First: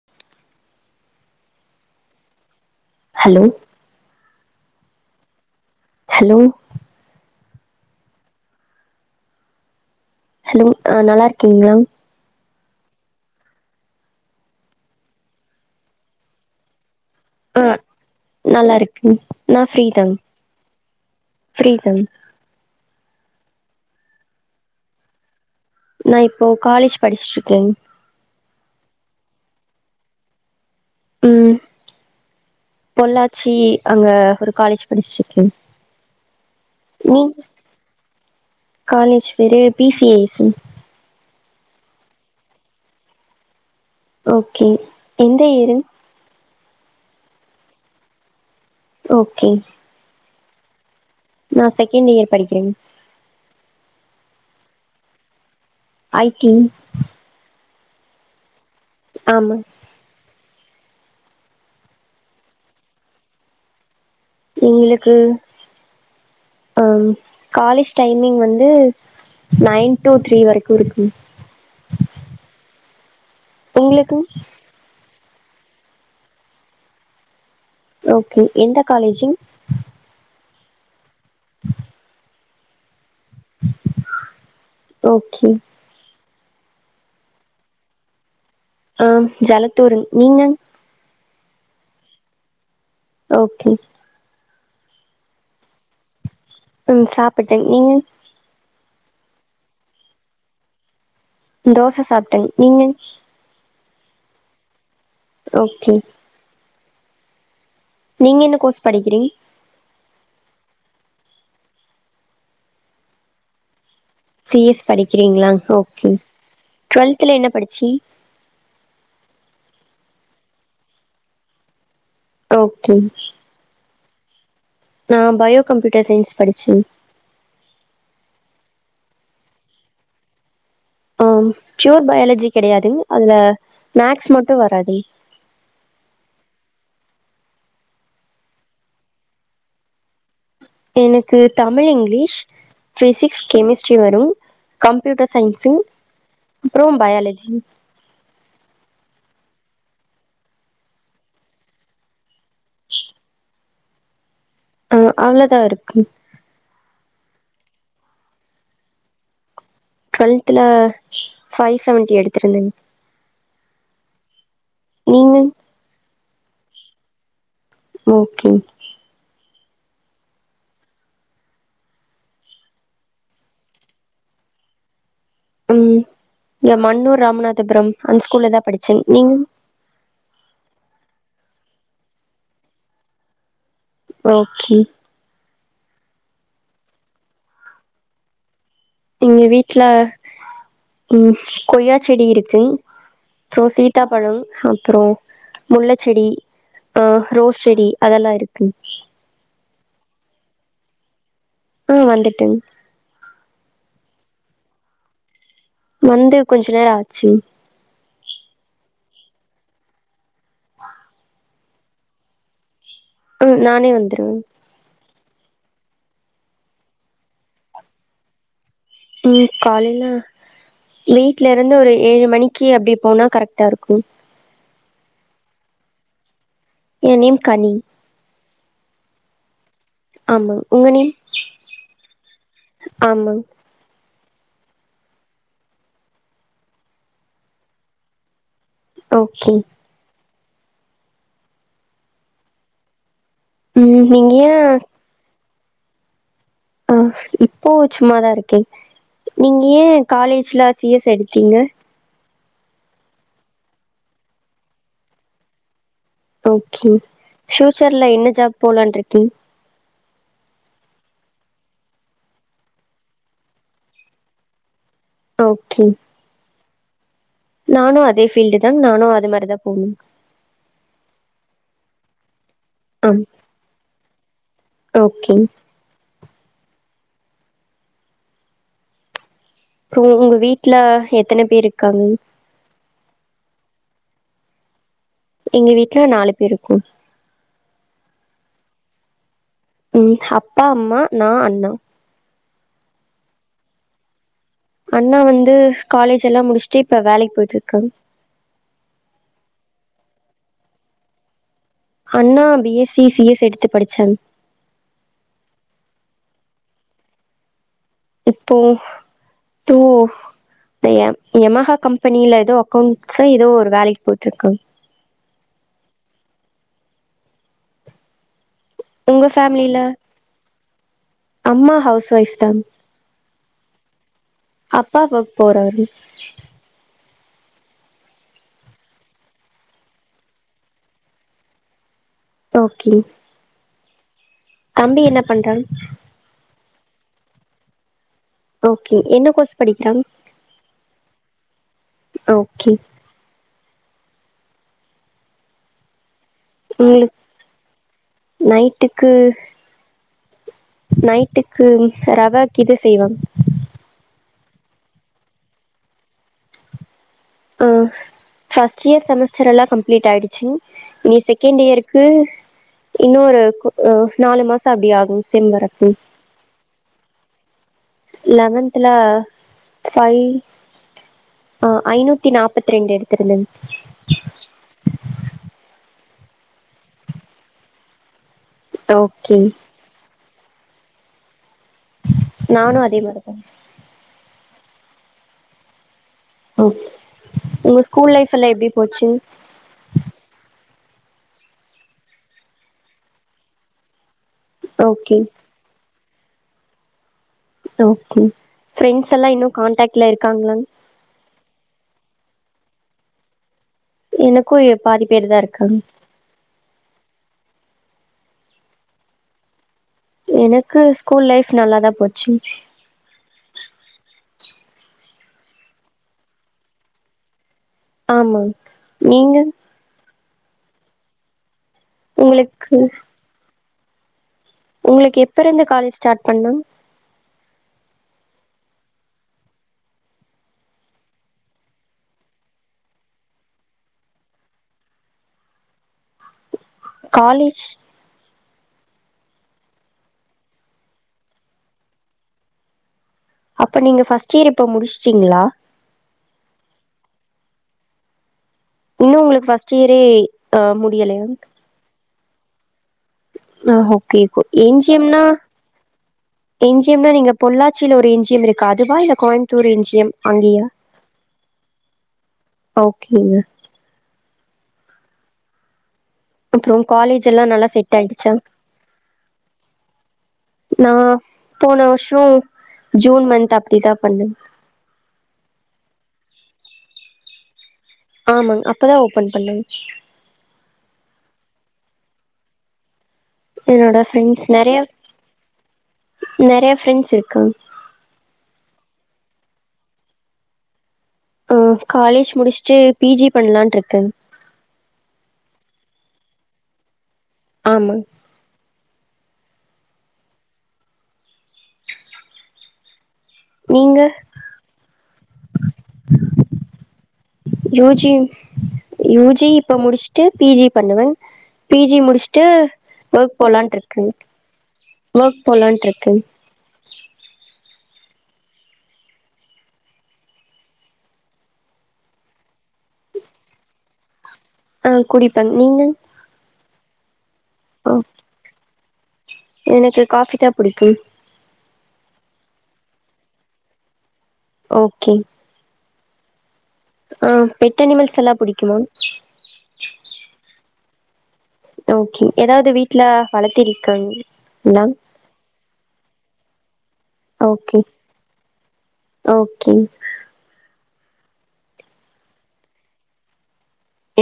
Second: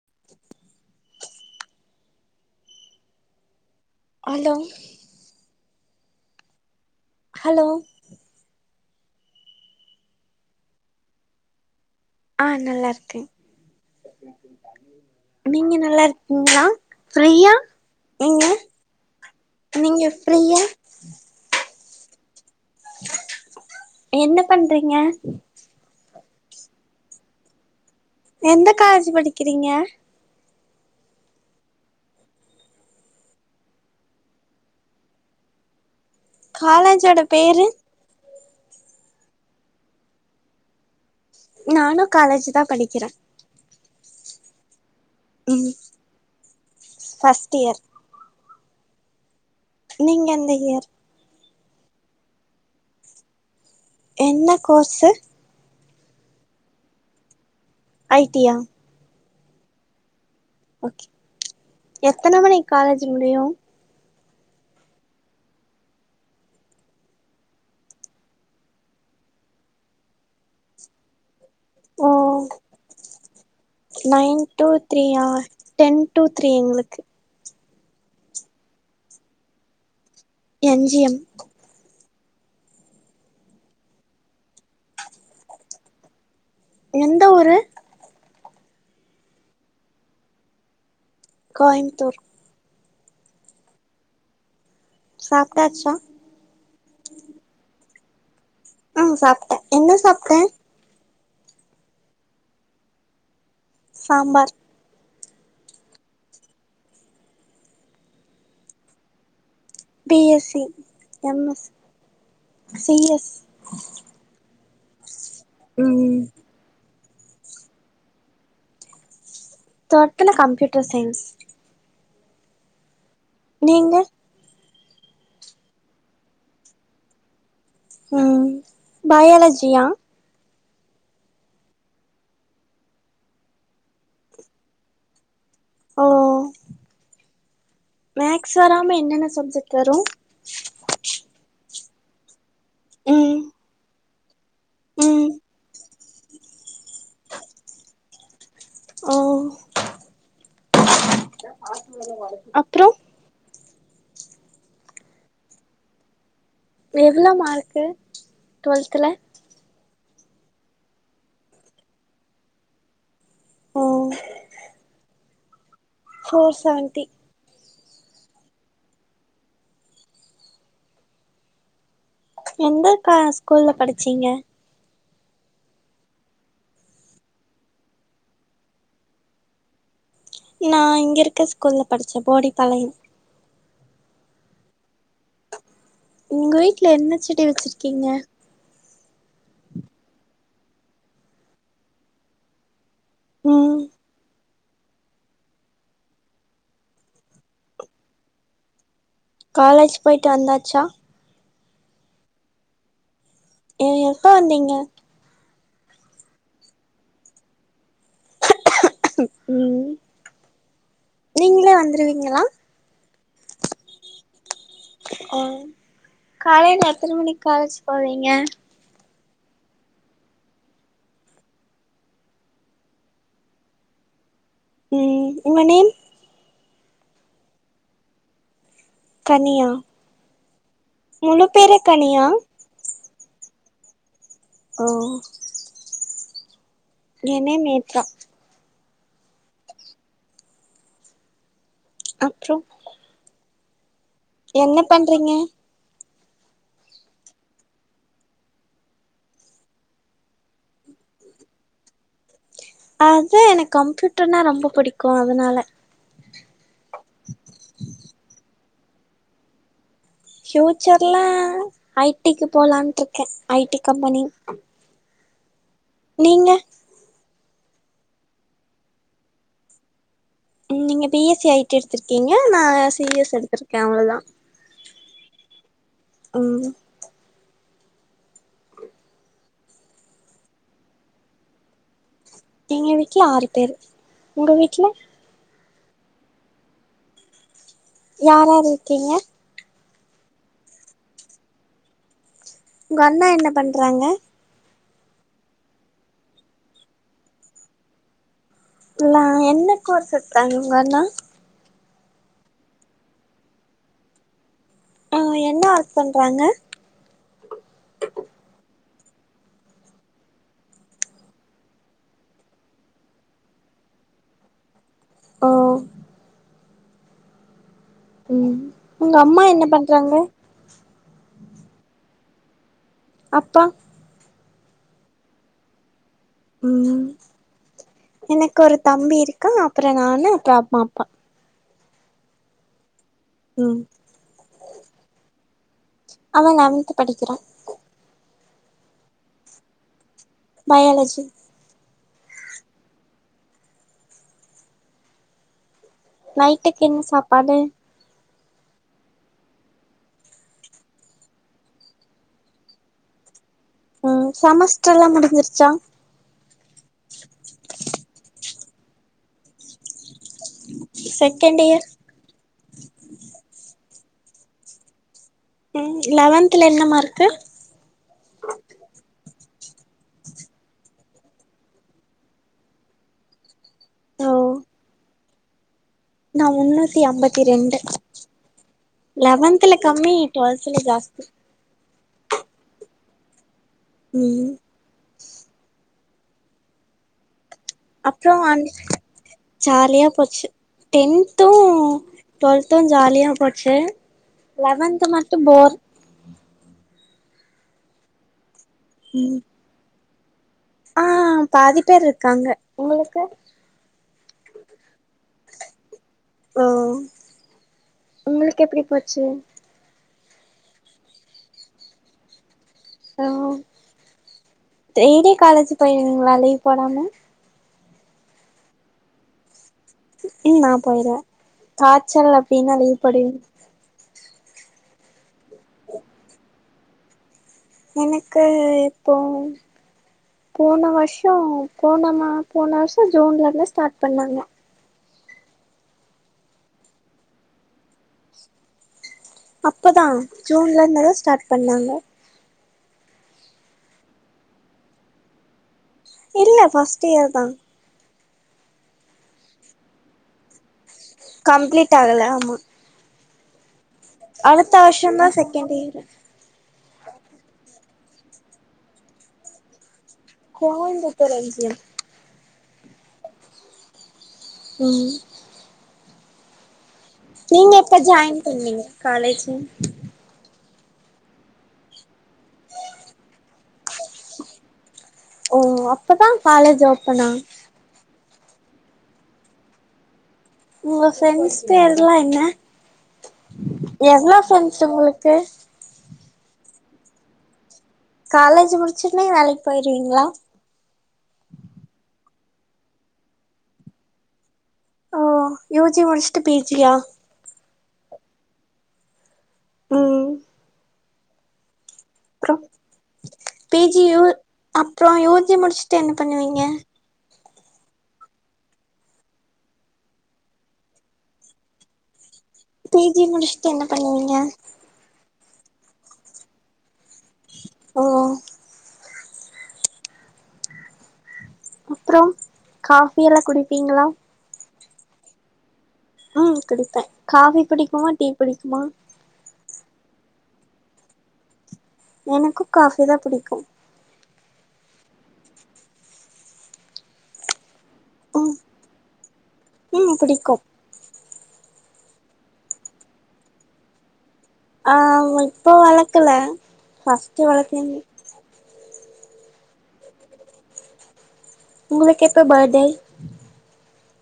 [inaudible] Hello hello hello hello hello ஆ நல்லா இருக்கீங்களா ஆஹ் நல்லா இருக்கேன் நீங்க நல்லா இருக்கீங்களா ஃப்ரீயா ஆஹ நீங்க நல்லா இருக்கு நான் பிஃரீ நீங்க தம் ஃப்ரீயா பிஃரீ தான் என்ன பண்றீங்க நான் இப்போ காலேஜ் படிச்சட்டு இருக்கேன் எந்த காலேஜ் படிக்கிறீங்க ம் அஹ [inaudible] பொள்ளாச்சி அங்க ஒரு காலேஜ் படிச்சிட்டுருக்கேன் காலேஷஜ்ஜோட பேரு காலேஜ் பேரு பி சி ஏசி நானும் காலேஜ் தான் படிக்கிறேன் ஓகே எந்த ம் இயரு ஃபஸ்ட் இயர் ஓகே நீங்க எந்த இயர் நா செகண்ட் இயர் படிக்கிறே என்ன கோர்ஸ் ஐ டி ஐ டியா ஆமா ஓகே எத்தன மணிக்கு காலேஜ் முடியு எங்களுக்கு அ காலேஜ் டைமிங் வந்து நையன் டூ த்ரீ வரைக்கு இருக்கு ஓ உங்களுக்கு நையன் டூ த்ரீயா டென் டூ த்ரீ எங்களுக்கு ஓகே எந்த college N G M okay எந்த ஊரு? ஆ ஜலத்தூர், நீங்க? கோயமுத்தூர் ஓகே சாப்ட்டாச்சா ம் சாப்பிட்டே, நீங்க ஆ சாப்ட்டே, என்ன சாப்ட்டே தோச சாப்ட்டே, நீங்க சாம்பார் ஓகே நீங்க என்ன கோர்ஸ் படிக்கிறீங் B S C M S C S C S படிக்கிறீங்ளா ஓகே ம் டுவெல்த்ல என்ன படிச்சி டுவெல்த்ல கம்ப்யூட்டர் சயின்ஸ் ஓகே நீங்க நா பயோ கம்ப்யூட்டர் சயின்ஸ் படிச்சே ம் பயாலஜியா ஆ ப்யூர் பயாலஜி கிடையாது அதுல மேக்ஸ் மட்டு வராது ஓ மேக்ஸ் வராம என்னென்ன சப்ஜெக்ட் வரு எனக்கு தமிழ், இங்கிலீஷ், பிசிக்ஸ், ம் கெமிஸ்ட்ரி வரு ம் கம்ப்யூட்டர் சயின்ஸ்சு அப்றோ பயாலஜி ஓ அப்றோ ச்சி ஆ அவ்ளோதா இருக்கு எவ்ளோ மார்க் டுவெல்த்ல டுவெல்த்ல ஃபைவ் செவன்ட்டி எடுத்துருந்தே ஓ நீங்க ஃபோர் சவண்ட்டி ஓகே எந்த அக்கா ஸ்கூல்ல படிச்சீங்க ம் இங்க மன்னூர் ராமநாதபுரம் அந்த ஸ்கூல்ல தா படிச்ச நீங்க நா இங்க இருக்க ஸ்கூல்ல படிச்சே போடி பாளையம் ஓகே உங்க வீட்ல என்ன செடி வச்சுருக்கீங்க எங்க வீட்ல ம் கொய்யா செடி இருக்கு சோ ம் சீ த்தாப்பழம் அப்றோ முல்ல செடி ஆ ரோஸ் செடி அதெல்லா இருக்கு காலேஜ் போயிட்டு வந்தாச்சா ம் வந்துட்டேங் ஏ எப்ப வந்தீங்க வந்து கொஞ்சோ நேர ஆச்சுங் ம் [unintelligible] நீங்களே வந்துருவீங்களா ம் நானே வந்துருவேங் ஓ காலையில எத்தன மணிக்கு காலேஜ் போவீங்க ம் காலையில வீட்ல இருந்து ஒரு ஏழு மணிக்கி அப்டி போனா கரெக்டா இருக்கு ம் உங்க நேம் என் நேம் கனி கனியா ஆமாங் உங்க நேம் முழு பேரே கனியா ஆமாங் ஓ ஏ நேம் நேத்ரா ஓகே அப்றோ ம் நீங்க ஏன் என்ன பண்றீங்க ஆ இப்போ சும்மாதா இருக்கே நீங்க ஏ காலேஜ்ல சி எஸ் எடுத்தீங்க அது எனக்கு கம்ப்யூட்டர்னா ரொம்ப பிடிக்கு அதனால ஓகே ஃயூச்சர்ல என்ன ஜாப் போலாருக்கீங் பியூச்சர்ல ஐ டி க்கு போலான்ட்டு இருக்கே ஐ டி கம்பெனி ஓகே நீங்க நானு அதே ஃபீல்டு தா நானு அது மாரி தா போணு ம் நீங்க பி எஸ் சி ஐடி எடுத்திருக்கீங்க நா சீ ஆ எஸ் எடுத்திருக்கே அவ்ளதா ஓகே ம் அப்றோ உங்க வீட்ல எத்தன பேர் இருக்காங்க எங்க வீட்ல ஆறு பேர் உங்க வீட்ல எங்க வீட்ல நாலு பேர் இருக்கோ யார்ரார் இருக்கீங்க ம் அப்பா அம்மா நா அண்ணா உங்க அண்ண என்ன பண்றாங்க அண்ணா வந்து காலேஜ் எல்லா முடிச்சுட்டு இப்ப வேலைக்கு போயட்ருக்காங் என்ன கோர்ஸ் எட்தாங்க உங்க அண்ணா அண்ணா B S C C S எடுத்து படிச்சாங் ஆ என்ன ஒர்க் பண்றாங்க இப்போ தூ இந்த யம யமாஹா கம்பெனில ஏதோ அக்கௌண்ட்ஸ் ஏதோ ஒரு வேலைக்கு போய்ட்ருக்காங் ஓ ம் உங்க அம்மா என்ன பேமிலில பண்றாங்க அம்மா ஹவுஸ் ஒய்ப் தா அப்பா அப்பா வர்க் போறாரு ம் எனக்கு ஒரு தம்பி இருக்கா அப்பற நானு அப்பற அம்மா அப்பா ஓகே ம் தம்பி என்ன பண்றா அவ லெவன்த்து படிக்கிறா ஓகே என்ன கோர்ஸ் படிக்கிறா பாயாலஜி ஓகே நைட்டுக் என் உங்களுக்கு சாப்பாடு நைட்டுக்கு நைட்டுக்கு ரவா கீது செய்வா ம் சமஸ்டர்லா முடிஞ்சிருச்சா ஆ ஃவர்ஸ்ட் இயர் செமஸ்டர் எல்லா கம்ப்லீ்ட் ஆயிடு ச்சு இனி செகண்ட் இயருக்கு இன்னொரு அ நாலு மாச அப்டி ஆகும் மிஸ் ம் லெவன்த்ல என்ன மார்க்கு லெவன்த்ல பைவ் ஆ ஐநூத்தி நாற்பத்தி ரெண்டு எடுத்துருந்த ஓ நா முன்னூத்தி அம்பத்தி ரெண்டு ஓகே லெவன்தல கம்மி ட்வெல்த்ல ஜாஸ்தி நான அதே மாரிதா ம் ஓ உங்க அப்றோ ஆன் ஜாலியா போச்சு டென்த்து டுவெல்த்து ஜாலியா போச்சு லெவன்த்து ஓகே மட்டு போர் ஓகே ப்ரெண்ட்ஸ்ல்லா ம் இன்னு கான்டாக்ட்ல இருக்காங்களா ஆ பாதி பேர் இருக்காங்க உங்களுக்கு எனக்கு ஏ பாதி பேர் தா இருக்காங்க ஓ உங்களுக் எப்டி போச்சு எனக்கு ஸ்கூல் லைஃப் நல்லாதா போச்சு ஆ டெய்லியு காலேஜ் போயிருவிங்ளா லீவ் போடாம ஆமாங் நீங்க ம் நா போயிருவே காச்சல் அப்டின்னா உங்களுக்கு லீவ் போடுவே உங்களுக்கு எப்ப இருந்து காலேஜ் ஸ்டார்ட் பண்ணும் எனக்கு இப்போ போன வருஷோ போன மா போன வருஷோ ஜூன்ல இருந்து ஸ்டார்ட் பண்ணாங்க காலேஜ் அப்பதா ஜூன்ல இருந்து தா ஸ்டார்ட் பண்ணாங்க அப்ப நீங்க ஃபஸ்ட் இயர் இப்ப முடிச்ட்டீங்ளா இல்ல ஃபர்ஸ்ட் இயர் தா இன்னு உங்களுக்கு பஃர்ஸ்ட் இயரே ஆ முடியலையா கம்ப்ளீட் ஆகல ஆமா ஆ ஓகே என் ஜி எம் ன்னா எம் பி ஏ ல என் ஜி எம் னா நீங்க பொள்ளாச்சில ஒரு என் ஜி எம் இருக்கு அதுவா இல்ல கோயம்புத்தூர் என் ஜி எம் அங்கயா கோயம்புத்தூர் என் ஜி எம் ஓகேங்க ம் அப்றோ காலேஜ் எல்லா நல்லா நீங்க செட் எப்ப ஆயிடுச்சா ஜாயின் பண்ணீங்க காலேஜ் நா போன வருஷோ ஜூன் மந்த் அப்டிதா பண்ணே ஓ அப்பதா காலேஜ் ஓப்பனா ஆமாங் அப்பதா ஓப்பன் பண்ணாங் ஒங்க ஃபிரெண்ட்ஸ் பேருல்லா என்ன என்னோட எவ்ளோ ஃபிரெண்ட்ஸ் ஒங்களுக்கு நெறய ஃப்ரெண்ட்ஸ் இருக்காங் காலேஜ் முடிச்சோன வேலைக் போயிருவிங்ளா ம் காலேஜ் முடிச்சுட்டு பி ஜி பண்லான்ட் இருக்கன் ஆ யு ஜி முடிச்ட்டு பி ஜி யா ஆமாங் ம் அப்றோ பி நீங்க ஜி யு அப்றோ யூ ஜி முடிச்சுட்டு என்ன பண்ணுவீங்க யூ ஜி யூஜி இப்ப முடிச்ட்டு பி ஜி பண்ணுவே பி ஜி முடிச்சுட்டு பி ஜி ஒர்க் முடிச்சுட்டு என்ன போலான்ட்ருக்கு பண்ணுவீங்க ஒர்க் போலான்ட்ருக்குங் ஓ அப்றோ காஃபி எல்லா குடிப்பிங்ளா ஆ குடிப்பங் நீங்க ஆ குடிப்பே காஃபி ஆ பிடிக்குமா டீ பிடிக்குமா எனக்கு காஃபி தா பிடிக்கு எனக்கு காஃபி தா பிடிக்கு ஓகே ஆ பெட் அனிமல்ஸ் எல்லா ம் பிடிக்குமா ம் பிடிக்கும் ஓகே ஏதாவது வீட்ல வளர்த்துருக்கிங் ஆ இப்போ வளக்கல ஃபஸ்ட்டு வளத்தேங் ஓக்கே உங்களுக்கு எப்போ பேர்டே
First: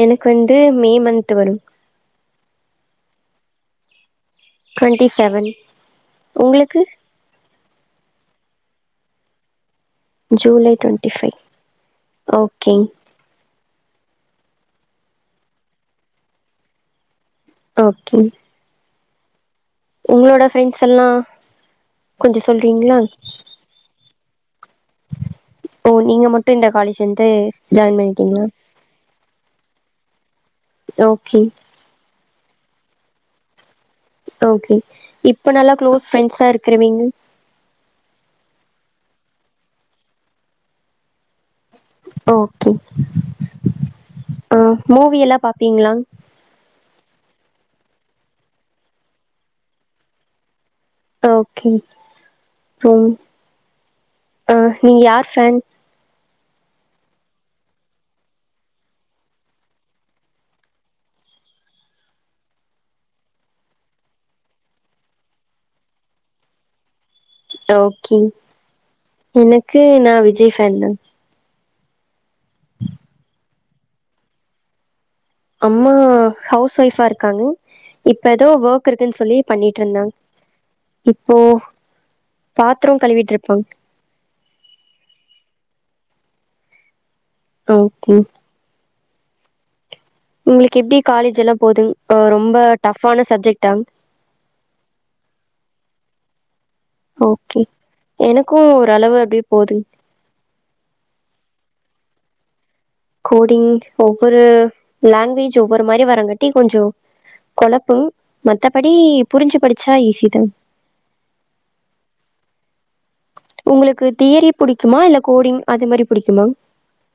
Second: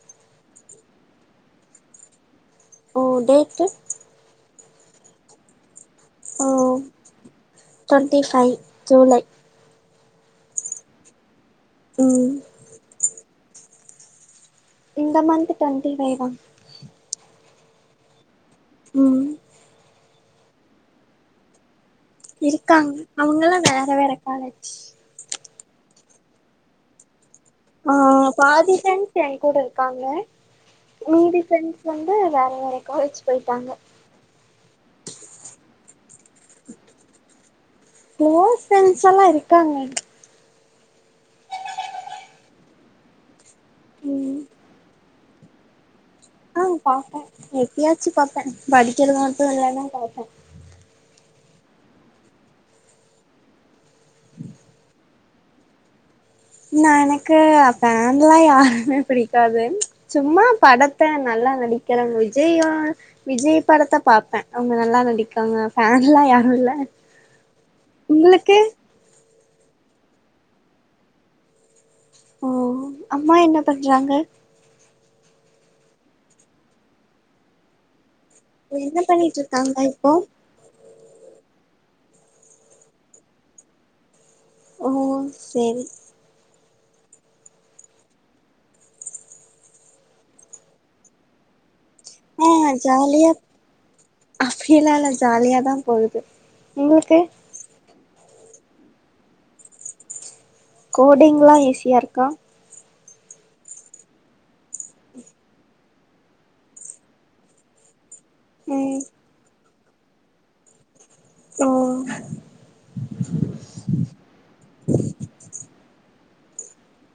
எனக்கு வந்து மே மந்த்து வரும் ஓ டேட்டு டொன்டீ செவன் ஓ உங்களுக்கு twenty five July July twenty five ம் ஓக்கே இந்த மன்த்து டொண்ட்டி ஃபை தா ஓகே ம் உங்களோட ஃபிரெண்ட்ஸ் எல்லா இருக்காங் அவுங்கலா வேற வேற காலஜ் ஓ நீங்க மட்டு இந்த காலேஜ் வந்து ஆ ஜாயின் பண்ணிட்டீங்களா பாதி ஃப்ரெண்ஸ் எங்கூட இருக்காங்க மீதி ஓகே ஃப்ரெண்ஸ் வந்து வேற வேற காலேஜ் போய்ட்டாங்க ஓகே இப்ப நல்ல க்ளோஸ் ஃப்ரெண்ட்ஸ்ஸா இருக்கறவீங்க குளோஸ் ஃப்ரெண்ட்ஸ் எல்லா இருக்காங்க ஓகே ம் அ மூவியெல்லா பாப்பீங்ளா ஆ பாப்பே எப்பயாச்சி பாப்பே படிக்கிறது மட்டு இல்லனா பாப்பே ஓகே ம் அ நீங்க யார் ஃபேன் நா எனக்கு பேன்ல்லா யாருமே புடிக்காது சும்மா படத்த நல்லா நடிக்கிற விஜய்யு விஜய் படத்த பாப்பே அவுங்க நல்லா நடிக்காங்க ஃபேன்லா யாரு இல்ல ஓக்கே உங்களுக்கு எனக்கு நா விஜய் ஃபேன் தா ஓ அம்மா என்ன பண்றாங்க அம்மா ஹவுஸ் ஒய்ஃபா இருக்காங்க இப்ப எதோ வோக் என்ன இருக்குன் சொல்லி பண்ணிட்டு இருக்காங்க இப்போ பண்ணிட்ருந்தாங்க இப்போ பாத்ரோ கழுவிட்ருப்பாங் ஓ சேரி ஓகே உங்களுக்கு எப்டி காலேஜ் எல்லா போதுங் அ ஆ ரொம்ப டப்ஃபான ஜாலியா சப்ஜெக்டா அப்டியெல்லா இல்ல ஜாலியாதா போவுது ஓகே எனக்கு ஒரு அளவு அப்டே போதுங் கோடிங்லா ஈஸியா இருக்கா கோடிங் ஒவ்வொரு லேங்வேஜ் ஒவ்வொரு மாறி வரங்காட்டி கொஞ்சோ கொழப்பு மத்தபடி ம் புரிஞ்சி படிச்சா ஈஸி தா ஓ உங்களுக்கு தியெரி புடிக்குமா இல்ல கோடிங் அது மாரி புடிக்குமா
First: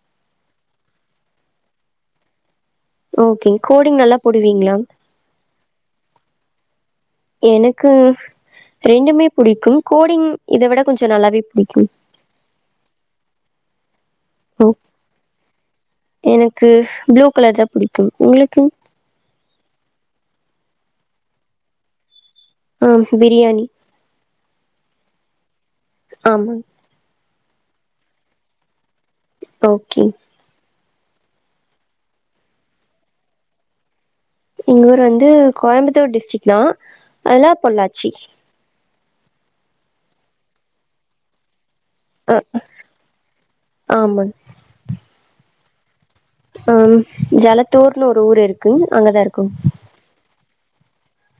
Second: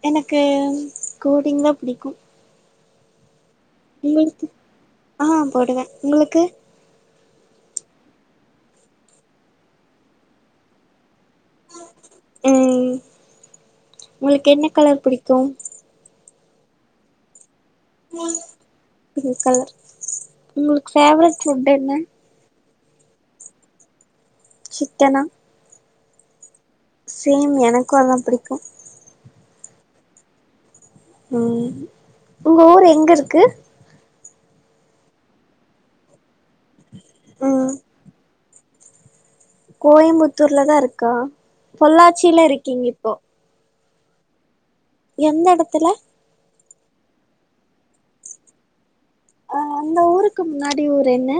எனக்கு கோடிங் தா புடிக்கு ஓகே கோடிங் நல்லா உங்களுக்கு போடுவீங்ளா ஆ போடுவே உங்களுக்கு எனக்கு ரெண்டுமே புடிக்கு கோடிங் இத விட கொஞ்சோ நல்லாவே பிடிக்கும் ம் உங்களுக் என்ன ஓ கலர் புடிக்கு எனக்கு ப்ளூ கலர்தா புடிக்கு உங்களுக்கு பிங் கலர் உங்களுக்கு ஃபேவ்ரெட் ஃபுட் என்ன ஆம் பிரியாணி சிக்கனா ஆமாங் சேம் எனக்கும் அதா பிடிக்கும் ஓகே ம் உங்க ஊரு எங்க இருக்கு எங்க ஊர் வந்து கோயம்புத்தூர் டிஸ்ட்ரிக் தா அதுல வந்து பொள்ளாச்சி கோயம்புத்தூர்ல தா இருக்கா பொள்ளாச்சில இருக்கீங்க இப்போ ஆமா எந்த எடத்துல ம் ஜலத்தூர்னு ஒரு ஊரு இருக்கு அங்கதா இருக்கோ அ அந்த ஊருக்கு முன்னாடி ஊர் என்ன